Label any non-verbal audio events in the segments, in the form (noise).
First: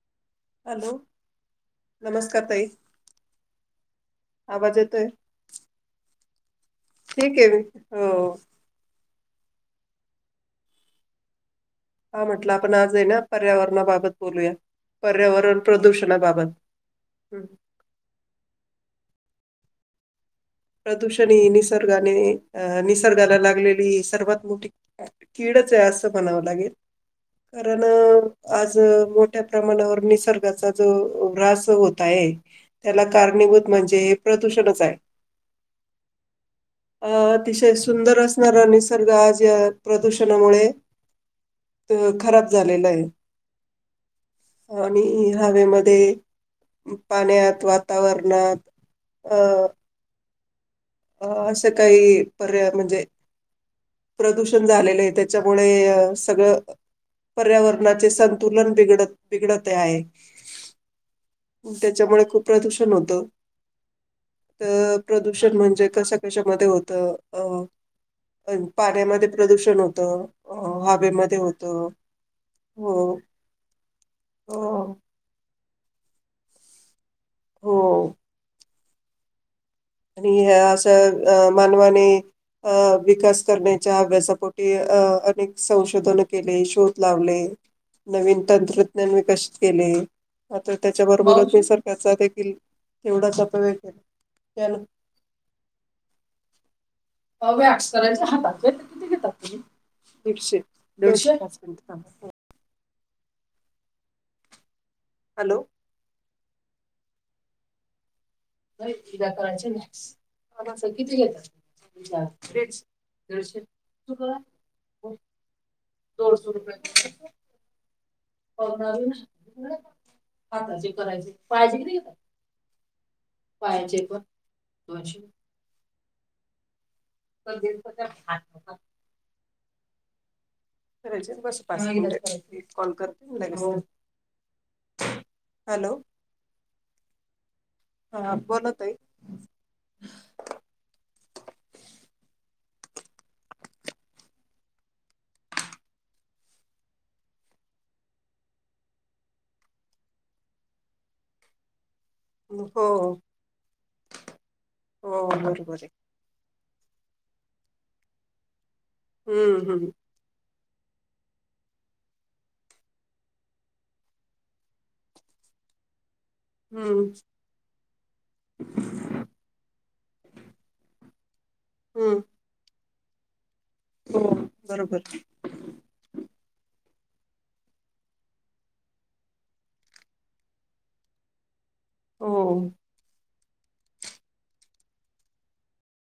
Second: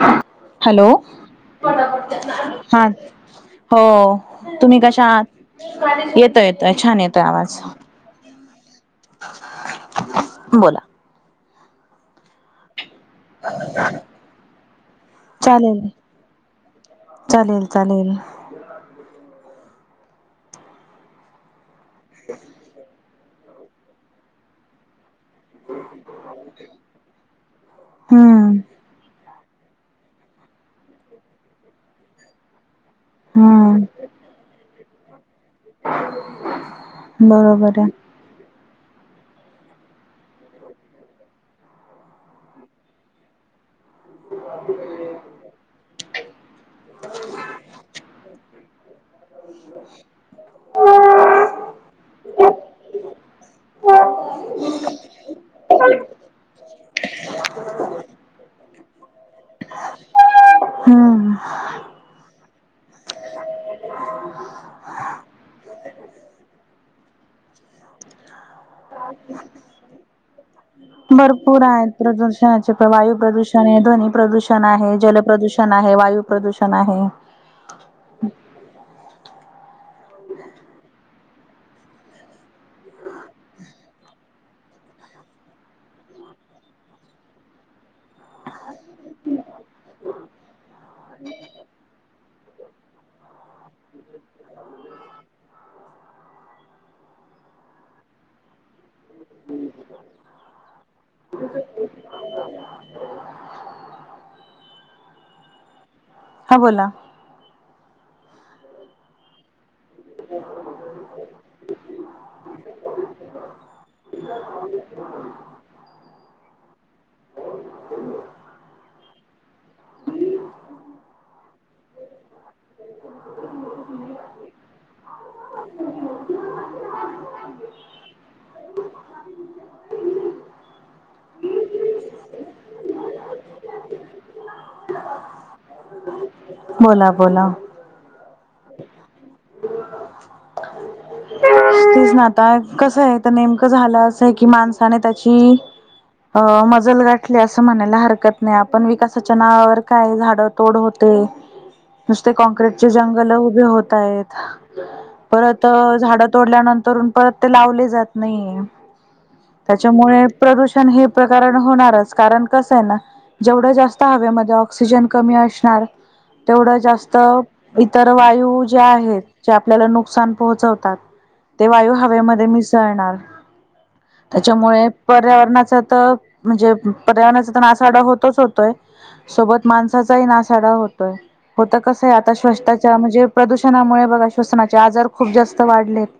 ह हॅलो नमस्कार ताई हा हो तुम्ही आवाज येतोय कशा येतोय येतोय छान येतोय ठीक आहे आवाज मी हो बोला आ म्हटला पण आज. (unintelligible) पर्यावरणाबाबत बोलूया पर्यावरण चालेल प्रदूषणाबाबत. चालेल चालेल प्रदूषण (unintelligible) (unintelligible) निसर्गा निसर्गाला लागलेली सर्वात मोठी. कीडच आहे असं बनावं लागेल, कारण हम्म आज मोठ मोठ्या प्रमाणावर निसर्गाचा जो व्रास होत आहे. त्याला कारणीभूत हम्म म्हणजे, प्रदूषणच आहे. अ अतिशय बरोबर आहे सुंदर असणारा निसर्ग निसर्ग आज या प्रदूषणामुळे, खराब झालेला आहे. आणि हवेमध्ये, पाण्यात, वातावरणात. अ (inaudible) अ असं काही पर्या म्हणजे, प्रदूषण झालेले त्याच्यामुळे सगळं पर्यावरणाचे संतुलन बिडत बिघडत आहे. हम्म त्याच्यामुळे खूप प्रदूषण होत तर प्रदूषण म्हणजे, कशा कशामध्ये होत अ. अ पाण्यामध्ये प्रदूषण होतं, अ हवेमध्ये भरपूर होत. आहेत प्रदूषणाचे वायू हो. प्रदूषण आहे ध्वनी अ, प्रदूषण आहे. जल प्रदुषण. वायू प्रदूषण आहे. हो (inaudible) आणि ह्या अशा अ मानवाने अ विकास करण्याच्या अभ्यासापोटी अ अनेक संशोधन केले. शोध लावले नवीन तंत्रज्ञान विकसित केले मग त्याच्याबरोबरच मी सरकारचा देखील तेवढाच अपयग केला. ओ व्यकस करायच हाताचे, किती घेतात तुम्ही दीडशे. दिडशे. हॅलो. हा बोला. नाही. तिला करायचं ना. किती घेता दिडशे दिडशे. हाताचे करायचे. पायाचे किती घेता? पायाचे पण दोनशे. (unintelligible) करायच बसा पाच मिनिट एक कॉल करते मग लगेच करते. बोला बोला. हा बोला ताई (inaudible) तेच ना आता कसं हाय तर नेमकं झालं असंय कि, माणसाने त्याची अ मजल गाठली असं म्हणायला हरकत नाही. आपण विकासाच्या नावावर काय झाड तोड होते. नुसते हो कॉक्रीटचे हो जंगल उभी होत आहेत. हो परत बरोबर आहे - - झाडं तोडल्यानंतर, परत ते लावले जात नाहीये. हम्म हम्म त्याच्यामुळे प्रदूषण - - हे प्रकरणचं होणारच कारण कस हेना जेवढ जास्त हवेमध्ये ऑक्सिजन कमी असणार - - तेवढं हम्म जास्त इतर वायू जे आहेत जे आपल्याला नुकसान पोहोच - - ते वायू हम्म हवेमध्येध्ये मीसळुन जाणार. हो त्याच्यामुळे बरोबर पर्यावरणाच तर म्हणजे अ - - पर्यावरणाचा तर नासाडा होतच होतोय. सोबत माणसाचाही नासाडा होतोय. होत कसं आहे आता हो श्वताच्या म्हणजे - - प्रदूषणामुळे बघा श्वसनाचे आजार खूप जास्त - - वाढलेत.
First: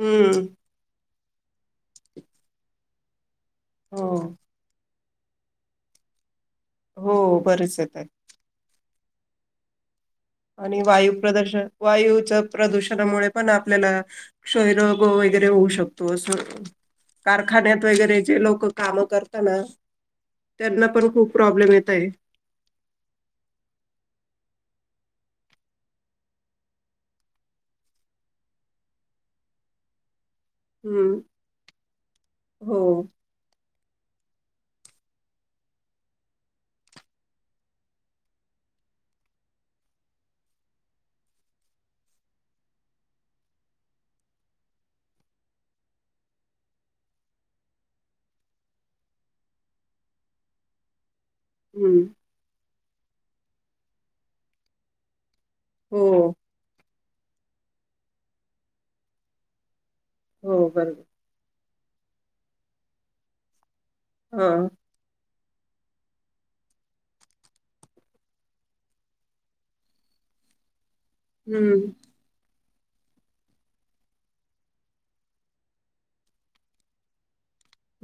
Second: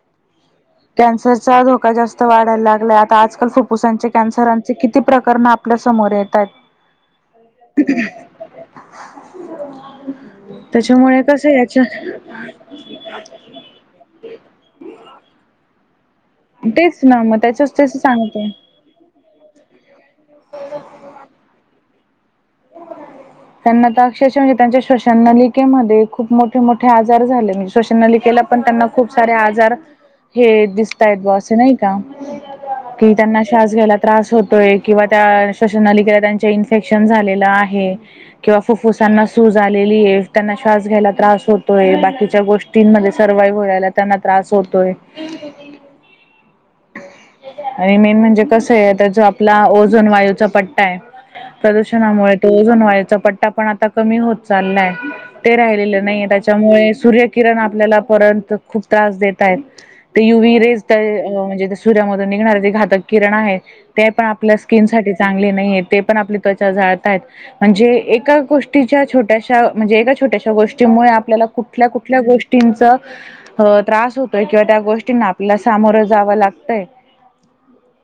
हम्म. कॅन्सरचा धोका जास्त वाढायला लागलाय. आता आज - - फप्फसांचे हो कनसरांचे कि ती प्रकरण आपल्या समोर येत हैत. हो बरेच येत आहेत (inaudible) (inaudible) आणि वायू प्रदूषण वायूच प्रदूषणामुळे पण आपल्याला क्षयरोग वगैरे होऊ शकतो तो तेच ना मग त्याच्याच कारखान्यात तेच वगैरे जे सांगते लोक काम करत ना त्यांना पण खूप प्रॉब्लेम य काय त्यांना तर अक्षरश म्हणजे त्यांच्या श्वसन नलिकेमध्ये खूप मोठे मोठे आजार झालेज श्वसन नलिकेला पण त्यांना खूप सारे आजार हे हम्म दिसतायेत ब असं नाही का हो कि त्यांना श्वास घ्यायला त्रास होतोय किंवा त्या श्वनालिक त्यांच्या इन्फेक्शन झालेलं आहे किंवा फुफ्फुसांना सूज आलेली आहे त्यांना श्वास घ्यायला त्रास होतोय बाकीच्या गोष्टींमध्ये सर्वाइव्ह वला त्यांना त्रास होतोय आणि मेन म्हणजे कस आहे त्या जो आपला ओझोन वायूचा पट्टा आहे हम्म प्रदूषणामुळे तोजन व्हाय पट्टा पण आता कमी होत चाललाय ते राहिलेले हो नाही त्याच्यामुळे सूर्य किरण आपल्याला परर्यंत खूप त्रास देतय ते यु व हो रेज बरोबर म्हणजे सूर्यामध्ये निघणारे ते घातक किरण आहे ते पण हा आपल्या स्किन साठी चांगले नाही ते पण आपली त्वचा जाळताय म्हणजे एका गोष्टीच्या छोट्याशा म्हणजे एका छोट्याशा गोष्टी त्यामुळे आपल्याला कुठल्या हम्म कुठल्या गोष्टी गीं त्रास होतोय किंवा त्या गोष्टींना आपल्याला सामोरं जावं लागतय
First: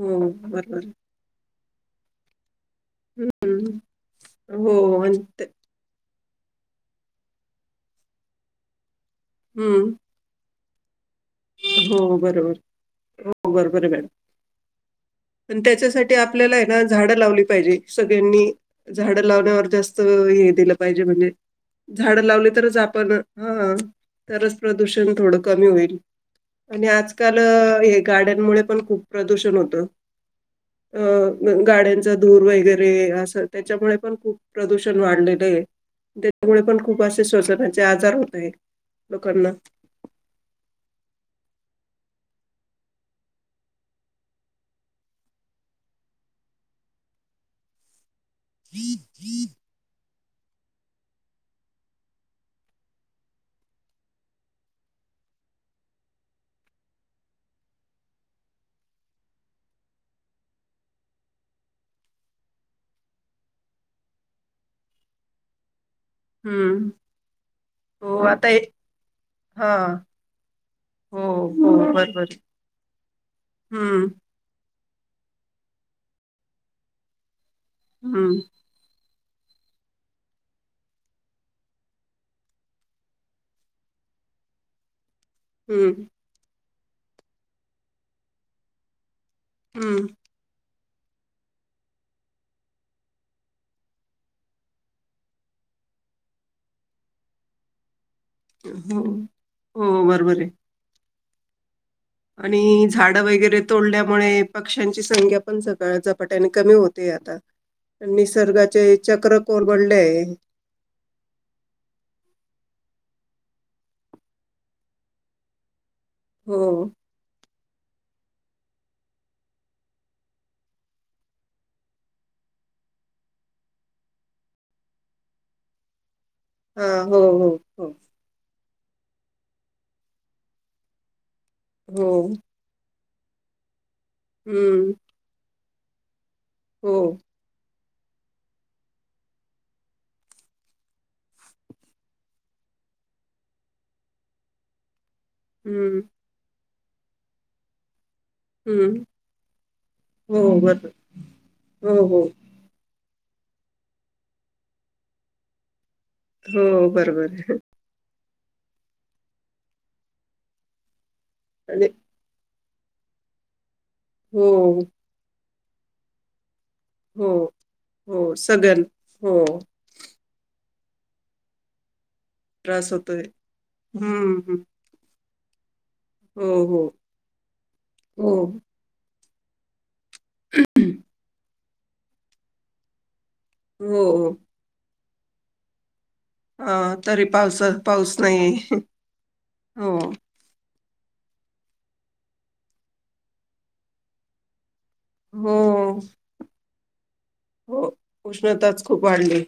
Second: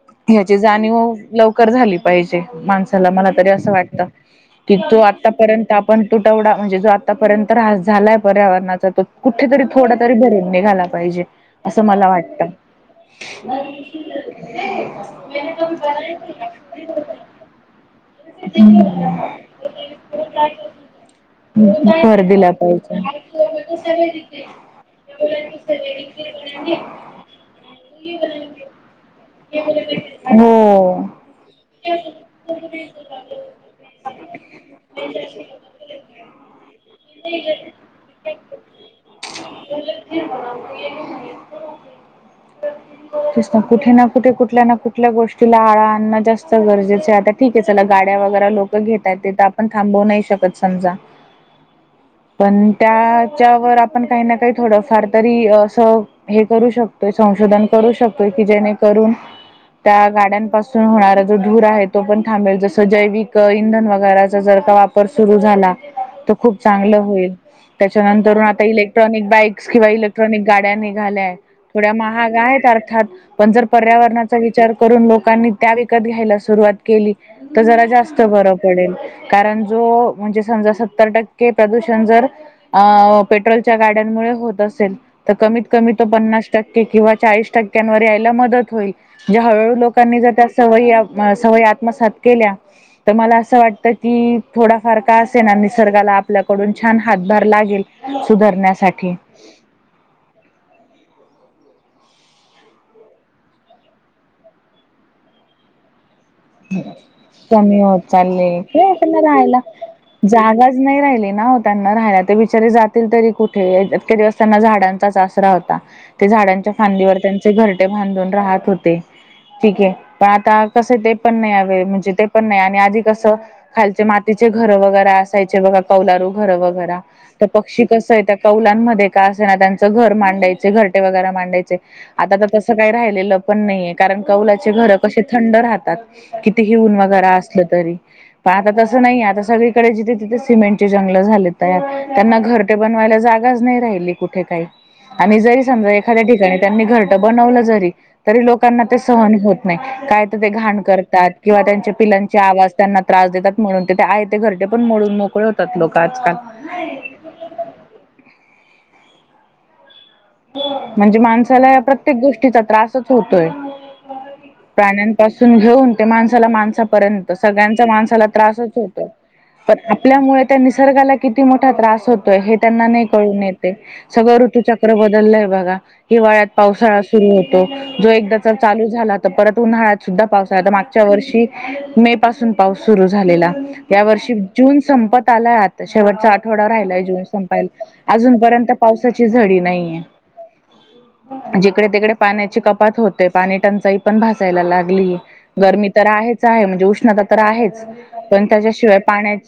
हो ह्याची बरोबर जाणीव लवकर झाली पाहिजे माणसाला मला तरी असं हम्म वाटत हो कि तो आणि ते आतापर्यंत आपण तुटवडा म्हणजे जो आतापर्यंत रास झालाय पर्यावरणाचा तो कुठेतरी हम्म थोडा तरी भरून निघाला पाहिजे असं मला हो वाटत बरोबर हो बरोबर आहे मॅडम पण त्याच्यासाठी आपल्याला आहे ना झाडं लावली पाहिजे सगळ्यांनी झाडं लावण्यावर जास्त हे दिलं पाहिजे म्हणजे झाड भर लावली दिला तरच पाहिजे. आपण हा तरच प्रदूषण थोडं कमी होईल आणि आजकाल हे गाड्यांमुळे पण खूप प्रदूषण होत अ हो. गाड्यांच धूर वगैरे अस त्याच्यामुळे पण खूप प्रदूषण त्यामुळे पण खूप असे शवजनाचे आजार होत लोकांना स ना कुठे ना कुठे कुठल्या ना कुठल्या गोष्टीला आळा आणणं जास्त गरजेचं आता ठीके चला गाडी ग लोक घेतात थ नाहीकत समजा पण त्याच्यावर आपण काही ना काही थोडफार तरी असं हे करू शकतोय संशोधन करू शकतोय की जेणेकरून त्या गाड्यांपासून होणारा जो धूर आहे तो पण थांबेल जस जैविक इंधन वगैर जर वापर सुरू झाला त खूप हम्म चांगलं होईल हो हं. त्याच्यानंतर हे आता इलेक्ट्रॉनिक बाईक्स हा किंवा इलेक्ट्रॉनिक गाड्या हो निघाल्याय थोड्या हो बरोबर महाग आहे. आहेत अर्थात पण जर हम्म पर्यावरणाचा विचार करून लोकांनी त्या विकत घ्यायला सुरुवात केली तर जरा जास्त हम्म बरं पडेल कारण जो म्हणजे समजा सत्तर टक्के प्रदूषण जर अ पेट्रोलच्या गाड्यांमुळे होत असेल तर कमीत कमी तो हम्म. पन्नास टक्के किंवा चाळीस टक्क्यांवर यायला मदत होईल ज्या हळूहळू हम्म लोकांनी ज त्या सवय सवय आत्मसात केल्या तर मला असं वाटतं की थोडाफार का असे ना निसर्गाला आपल्याकडून छान हातभार लागेल हो सुधारण्यासाठी हो बरोबर आहे आणि झाड वगैरे तोडल्यामुळे पक्ष्यांची संख्या पण सकाळच कमी होत चालले निसर्गाचे त्यांना चक्र राहायला कोरबडले आहे. जागाच नाही राहिली ना हो त्यांना राहायला ते बिचारे जात तरी कुठे इतक्या दिवसताना झाडांचाच आसरा होता ते हो झाडांच्या फांदीवर त्यां घरटे बांधून राहत होते ठीके पण आता कसे ते पण नाही हवे म्हणजे ते पण नाही आणि आधी कसं खालचे मातीचे घर वगैरे असायचे बघा कौलारू र वग हा हो तर हो पक्षी हो कसं आहे त्या काला ध्ये का असे ना त्यांचं घर मांडायचे घरटेगरे मांड हो आता तसं काय लं पण नाही कारण कौलाचे हम्म घर कसे थंड राहतात किती हि ऊन हो वगैरे असलं तरी पण आता तसं नाही आता सगळीकडे जिथे तिथे सिमेंटची जंगल झाले तयार त्यांना घरटे बनवायला जागाच नाही राहिली कुठे काही आणि जरी समजा हम्म. एखाद्या ठिकाणी त्यांनी घरट बनवलं जरी तरी लोकांना हं. ते सहन होत नाही काय तर ते हो, घाण बरोबर. कर किंवा त्यांच्या हो, हो. पिलांचे आवाज त्यां त्रास देतात म्हणून ते आहे ते घरचे पण मोडून मोकळे होतात लोक काज का हो, बरोबर आहे. हम् म्हणजे माणसाला या आणि प्रत्येक गोष्टी त्रासच होतोय. हो. (unintelligible) परेंत हो, सळ्यांचा माणसाला हो. त्रासच सगळ्यांना होतोय हो, पण आपल्यामुळे त्यांनी निसर्गाला किती मोठा त्रास होतो, हे त्यांना त्रास नाही होतोय. कळून येते सगळं हं, हं. ऋतूच्या बदलयं बगा, हिवाळ्यात हो, हो. पावसाळा सुरु होतो जो हो, एकदा चालू झाला परत उन्हाळा- सुद्धा पावसाळ्यात मागच्या वर्षी, मे पासून पाऊस सुरू झालेला या हो, हो. वर्षी जून सम्पत (unintelligible) शेवटचा आठवडा अ, राहिला आहे जून तरी पावस संपायला पाऊस नाही. अजूनपर्यंत पावसाची झडी नाही आहे. हो. जिकडे तिकडे पाण्याची कपात होते पाणी टंचाई पण भसायला लागते- हो, गरमी तर आहेच, आहे म्हणजे उष्णता तर हो. आहेच, पण उष्णताच त्याच्याशिवाय खूप पाण्या वाढली.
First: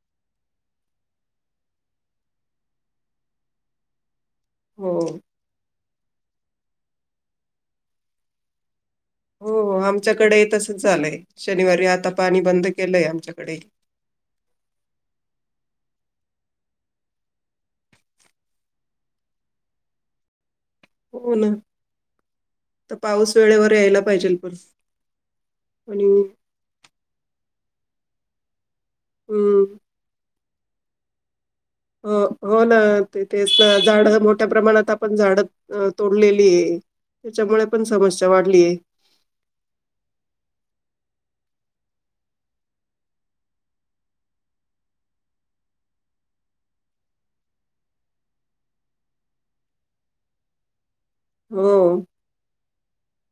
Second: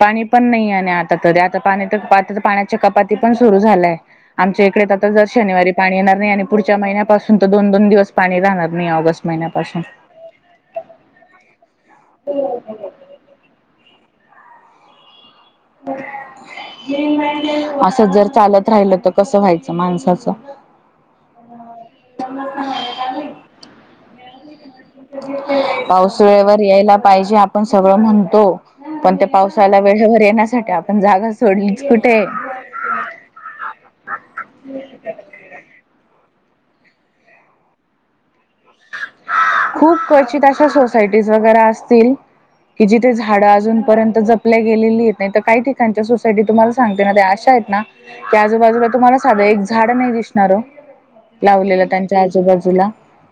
पाणी पण नाही आहे आणि आता तरी आता पाणी तर आता पाण्याच्या कपाती पण सुरू झालाय आमच्या इकडे हो. आता जर शनिवारी पाणी येणार नाही आणि पुढच्या महिन्यापासून तर दोन दोन दिवस पाणी राहणार नाही ऑगस्ट हो महिन्यापासून. आमच्याकडे तस झालंय शनिवारी आता पाणी बंद केलंय आमच्याकडे असं जर चालत राहिल तर कसं व्हायचं माणसाचं? हो ना तर पाऊस वेळेवर यायला पाहिजेल पण. आणि पाऊस वळेवर यायला पाहिजे आप आपण सगळं म्हणतो पण ते हं. पावसाला वेळेवर येणास आपण जागा सोडलीच कुठे. हो हो ना तेथच झाड मोठ्या प्रमाणात आपण झाड तोड. तोडलेली त्याच्यामुळें पण समस्या वाढली आहे. खूप क्वचित अशा सोसायटी वगै असतील कि जिथे झाड अजूनपर्यंत जपल्या गेलेली नाही तर काही ठिकाणच्या सोसायटी तुम्हाला सांगते ना अशा आहेत ना की आजूबाजूला तुम्हाला साध एक झाड नाही दिसणार ओ लावलेला हो. त्यांच्या आजूबाजूला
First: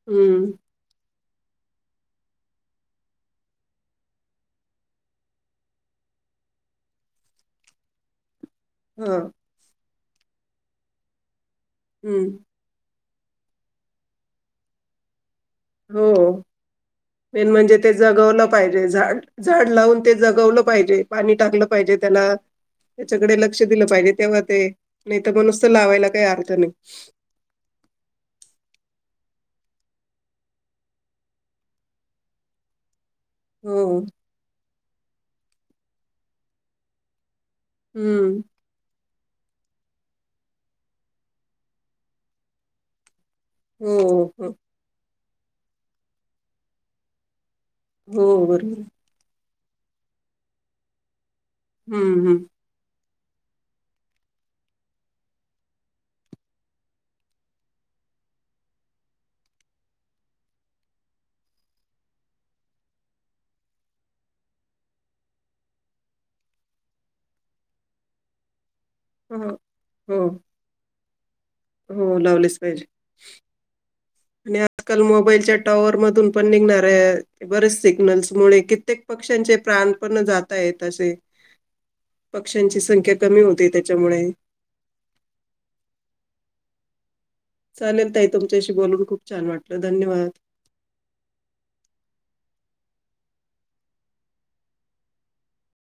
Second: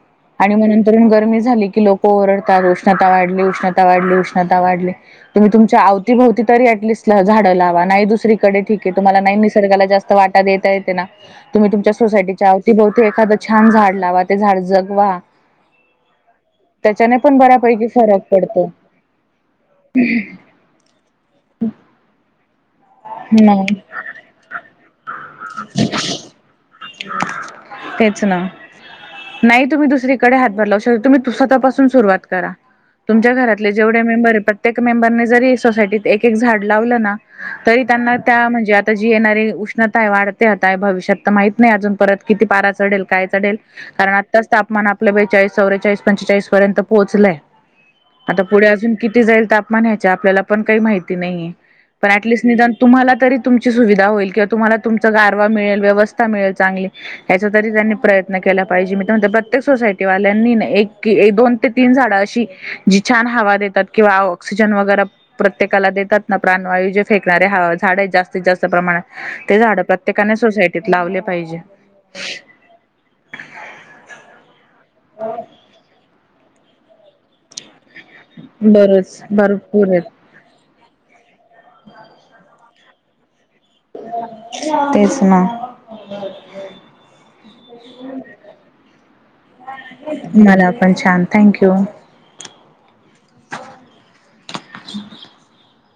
हं. आणि मं नंतर कमी झाले की लोक ओरडतात उष्णता वाढली उष्णता वाढली उष्णता वाढली तुम्ही तुमच्या अवतीभवती तरी ऍटलिस्ट झाडे लावा ठीक आहे तुम्हाला हां. नाही निसर्गाला जास् स् वाटा देता येते ना तुम्ही तुमच्या हं. सोसाटीच्यावती ते एखादं छान झाड लावा ते झाड जग वा हो मेन म्हणजे बऱ्यापैकी ते फरक जगवलं पडतो पाहिजे झाड झाड लावून ते जगवलं पाहिजे पाणी टाकलं पाहिजे त्याला त्याच्याकडे लक्ष नाही दिलं पाहिजे तेव्हा ते नाही तर मग नुसतं लावायला काही अर्थ नाही तेच ना नाही तुम्ही दुसरीकडे हातभर लावू शकता तुम्ही स्वतःपासून सुरुवात करा तुमच्या घरातले हो. जेवढे मेंबर प्रत्येक मेंबरने जरी सोसायटीत एक एक झाड लावलं ना तरी त्यांना हं. त्या म्हणजे आता येणारी उष्णता आहे वाढ भविष्यात माहत नाही अजून परत किती पारा चढल यल हो, कारण हो. आताच तापमान आपल्या चाळीस चौवेेचाळीस पंचेचाळीस पर्यंत पोहोचलाय आता हो, बरोबर पुढे आहे. असून किती जाईल तर म्हणा यायच्या आपल्याला पण काही माहिती नाहीये पण आ हं, हं. निदान तुम्ह तरी तुमची सुविधा होईल किंवा तुम्हाला तुमचा गारवा मिळेल व्यवस्था मिळेल चांगली याचा तरी त्यांनी प्रयत्न केला पाहिजे मी तर म्हणते प्रत्येक सोसायटी वाल्यांनी एक दोन ते तीन झाडा अशी जी छान हवा देतात किंवा ऑक्सिजन वगैर प्रत्येकाला देतात ना प्राणवायू जे फेकणार्या हा झाडं आहेत जास्तीत जास्त च प्रमाणात ते हो, झाड प्रत्येकाने हो. सोसायटीत लावले पाहिजे. हो लावलेच पाहिजे आणि आजकाल मोबाईलच्या टॉवर मधून पण निघणारेत बरेसे नल्स मुळे कित्येक बरच पक्ष्यांचे भरपूर प्राण पण आहेत जात आहेत तसे (inaudible) पक्ष्यांची संख्या कमी होऊन तेचना चालेल ताई तुमच्याशी बोलून खूप छान वाटलं धन्यवाद मला पण छान थँक्यू. (unintelligible)